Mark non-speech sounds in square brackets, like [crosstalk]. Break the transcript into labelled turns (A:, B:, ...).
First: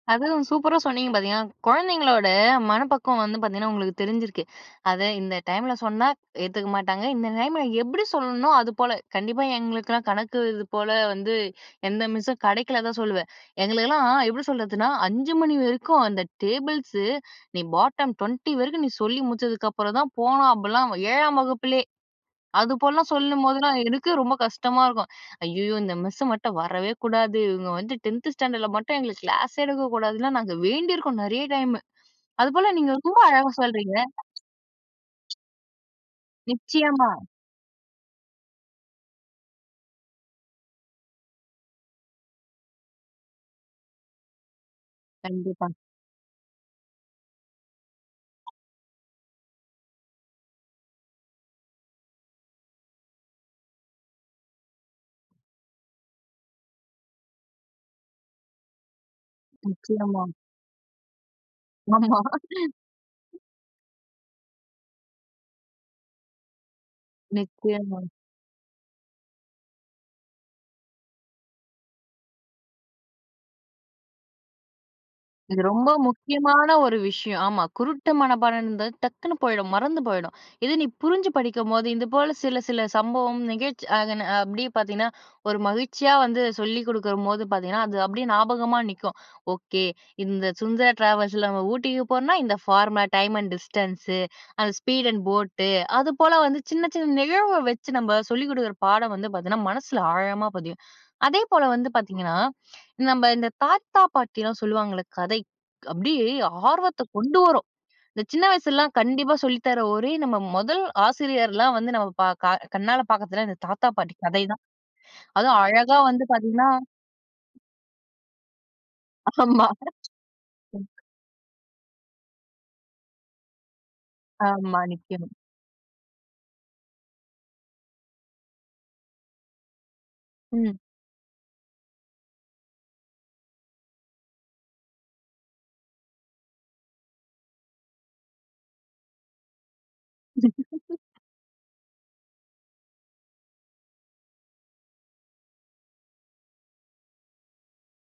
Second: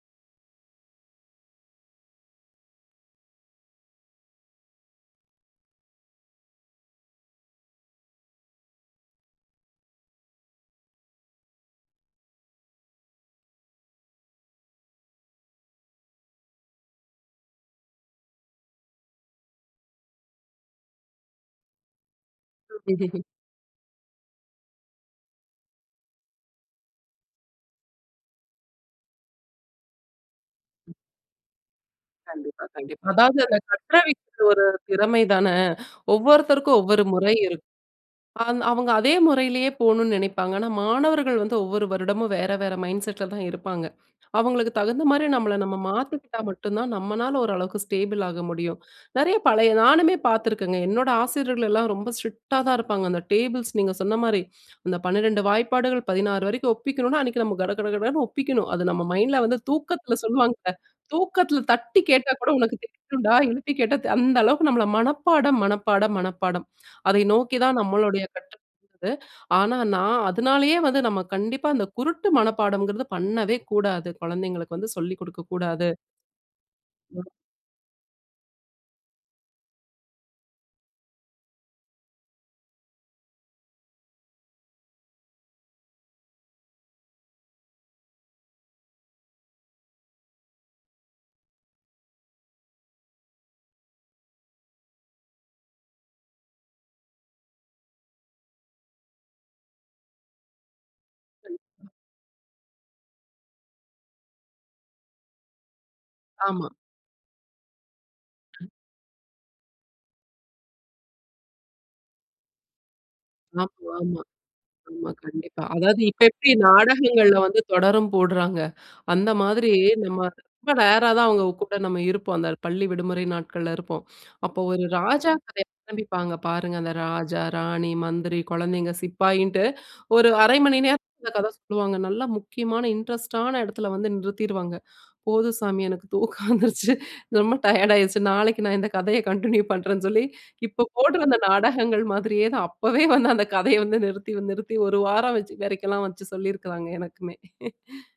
A: அதுவும் சூப்பரா சொன்னீங்க பார்த்தீங்கன்னா, குழந்தைங்களோட மனப்பக்குவம் வந்து பார்த்தீங்கன்னா, உங்களுக்கு தெரிஞ்சிருக்கு. அத இந்த டைம்ல சொன்னா ஏத்துக்க மாட்டாங்க. இந்த டைம்ல எப்பிடி சொல்லணுன்னோ! அதுபோல கண்டிப்பா எங்களுக்கெல்லாம் கணக்கு இதுபோல வந்து எந்த மிஸ்ஸும் கிடைக்கல தான் சொல்லுவேன். எங்களுக்கெல்லாம் எப்பிடி சொல்றதுன்னா 5:00 மணி வரைக்கும் அந்த டேபிள்ஸு நீ பாட்டம் 20 வரைக்கும் நீ சொல்லி முடிச்சதுக்கு அப்புறம் தான் போணும். அப்பிடிலாம் 7ஆம் வகுப்பிலே! அது போலலாம்
B: [chuckles]
A: சொல்லும்போதெல்லாம் எனக்கே ரொம்ப கஷ்டமா இருக்கும். "ஐயய்யோ! இந்த மிஸ்ஸ மட்டும் வரவே கூடாது. இவுங்க வந்து டென்த் ஸ்டாண்டர்ல மட்டும் எங்களுக்கு கிளாஸே எடுக்க கூடாதுன்னு." லாம் நாங்க வேண்டியிருக்கோம் நிறைய டைம்
B: கண்டிப்பா,
A: அதுபோல நீங்க
B: கண்டிப்பா.
A: ரொம்ப
B: அதாவது
A: அழகா
B: அந்த கற்ற
A: சொல்றீங்க.
B: [unintelligible] ஒரு திறமை தான, ஒவ்வொருத்தருக்கும் ஒவ்வொரு
A: நிச்சயமா!
B: முறை இருக்கு. ந்த அவுங்க அதே முறையிலேயே போணுன்னு நினைப்பாங்க. ஆனா மாணவர்கள் வந்து ஒவ்வொரு வருடமும் வேற, வேற மைண்ட் செட்ல தான் இருப்பாங்க. அவுங்களுக்கு தகுந்தமாரி நம்மள
A: கண்டிப்பா.
B: நம்ம மாத்திக்கிட்டா மட்டும் தான் நம்மனால ஓரளவுக்கு ஸ்டேபிள் ஆக முடியும். நிறைய பழைய நானுமே பார்த்துருக்கேங்க. என்னோட ஆசிரியர்கள் எல்லாம் ரொம்ப ஸ்ட்ரிக்ட்டா தான் இருப்பாங்க. அந்த டேபிள்ஸ் நீங்க சொன்ன மாதிரி அந்த 12 வாய்ப்பாடுகள் 16 வரைக்கும் ஒப்பிக்கணும். அன்னக்கி நம்ம கடகடகடன்னு ஒப்பிக்கணும். அது நம்ம மைண்ட்ல வந்து தூக்கத்துல
A: நிச்சயமா!
B: சொல்லுவாங்கல்ல தூக்கத்துல தட்டி
A: ஆமா
B: கேட்டா கூட உனக்கு தெரியனுன்டா!
A: [laughs]
B: எழுப்பி கேட்டா, அந்த அளவுக்கு நம்மள மனப்பாடம், மனப்பாடம், மனப்பாடம். அதை நோக்கி
A: நெக்ஸ்ட்
B: தான்
A: இயர் [unintelligible]
B: நம்மளுடைய [unintelligible] ஆனா நான் அதனாலேயே வந்து நம்ம கண்டிப்பா அந்த குருட்டு மனப்பாடங்கிறது பண்ணவே கூடாது. குழந்தைங்களுக்கு வந்து சொல்லிக் கொடுக்க
A: இது
B: கூடாது.
A: ரொம்ப முக்கியமான ஒரு
B: [unintelligible]
A: விஷயம். ஆமா, குருட்டு மனப்பாடம்ன்றது டக்குனு போயிடும். மறந்து போயிடும். இது நீ புரிஞ்சு படிக்கும்போது இது போல சில சில சம்பவம் நிகழ்ச்சி ஆதன அப்பிடியே பார்த்தீங்கன்னா, ஒரு மகிழ்ச்சியா வந்து சொல்லிக் கொடுக்கும்போது பார்த்தீங்கன்னா, அது அப்பிடியே ஞாபகமா நிக்கும். ஓகே. இந்த சுந்தரா டிராவல்ஸ்ல நம்ம ஊட்டிக்கு போறோன்னா, இந்த ஃபார்ம டைம் அண்ட் டிஸ்டன்ஸு அந்த ஸ்பீட் அண்ட் போட் அது போல வந்து சின்ன, சின்ன நிகழ்வ வச்சு நம்ம சொல்லிக் கொடுக்குற பாடம் வந்து பார்த்தீங்கன்னா, மனசுல ஆழமா பதியும். அதேபோல
B: கண்டிப்பா.
A: வந்து பார்த்தீங்கன்னா, நம்ம இந்த தாத்தா, பாட்டி எல்லாம் சொல்லுவாங்கல்ல கதை. அப்பிடியே
B: ஆமா.
A: ஆர்வத்த கொண்டு வரும். இந்த சின்ன வயசுலலாம் கண்டிப்பா சொல்லித்தர ஒரே நம்ம முதல் ஆசிரியர்லாம் வந்து நம்ம க கண்ணால பார்க்கறதுனா, இந்த
B: ஆமா,
A: தாத்தா, பாட்டி
B: ஆமா.
A: கதை தான்.
B: ஆமா,
A: அதுவும்
B: கண்டிப்பா.
A: அழகா
B: அதாவது இப்ப
A: வந்து
B: எப்பிடி
A: பார்த்தீங்கன்னா
B: நாடகங்கள்ல வந்து தொடரும் போட்றாங்க. அந்த
A: ஆமா.
B: மாதிரி நம்ம ரொம்ப
A: [unintelligible]
B: ரேர்ரா தான் அவுங்க கூட நம்ம இருப்போம். அந்த பள்ளி விடுமுறை நாட்கள்ல இருப்போம். அப்போ
A: ஆமா,
B: ஒரு ராஜா
A: நிக்கணும்.
B: கதைய ஆரம்பிப்பாங்க பாருங்க! அந்த ராஜா ராணி, மந்திரி, குழந்தைகள், சிப்பாயின்ட்டு ஒரு 1/2 மணி
A: ம்.
B: நேரம் இந்த கதை சொல்லுவாங்க, நல்லா முக்கியமான இன்ட்ரெஸ்ட் ஆன இடத்துல வந்து நிறுத்திடுவாங்க போதும் சாமி. எனக்கு தூக்கம் வந்துருச்சு ரொம்ப டயர்ட் ஆகிடுச்சு நாளைக்கு நான் இந்த கதையை கன்டின்யூ பண்ணுறேன்னு சொல்லி இப்போ போட்றந்த நாடகங்கள் மாதிரியே தான் அப்பவே வந்து அந்த கதையை வந்து நிறுத்தி நிறுத்தி ஒரு வாரம் வச்சு வரைக்கெல்லாம் வச்சு சொல்லியிருக்கிறாங்க. எனக்குமே! [chuckles]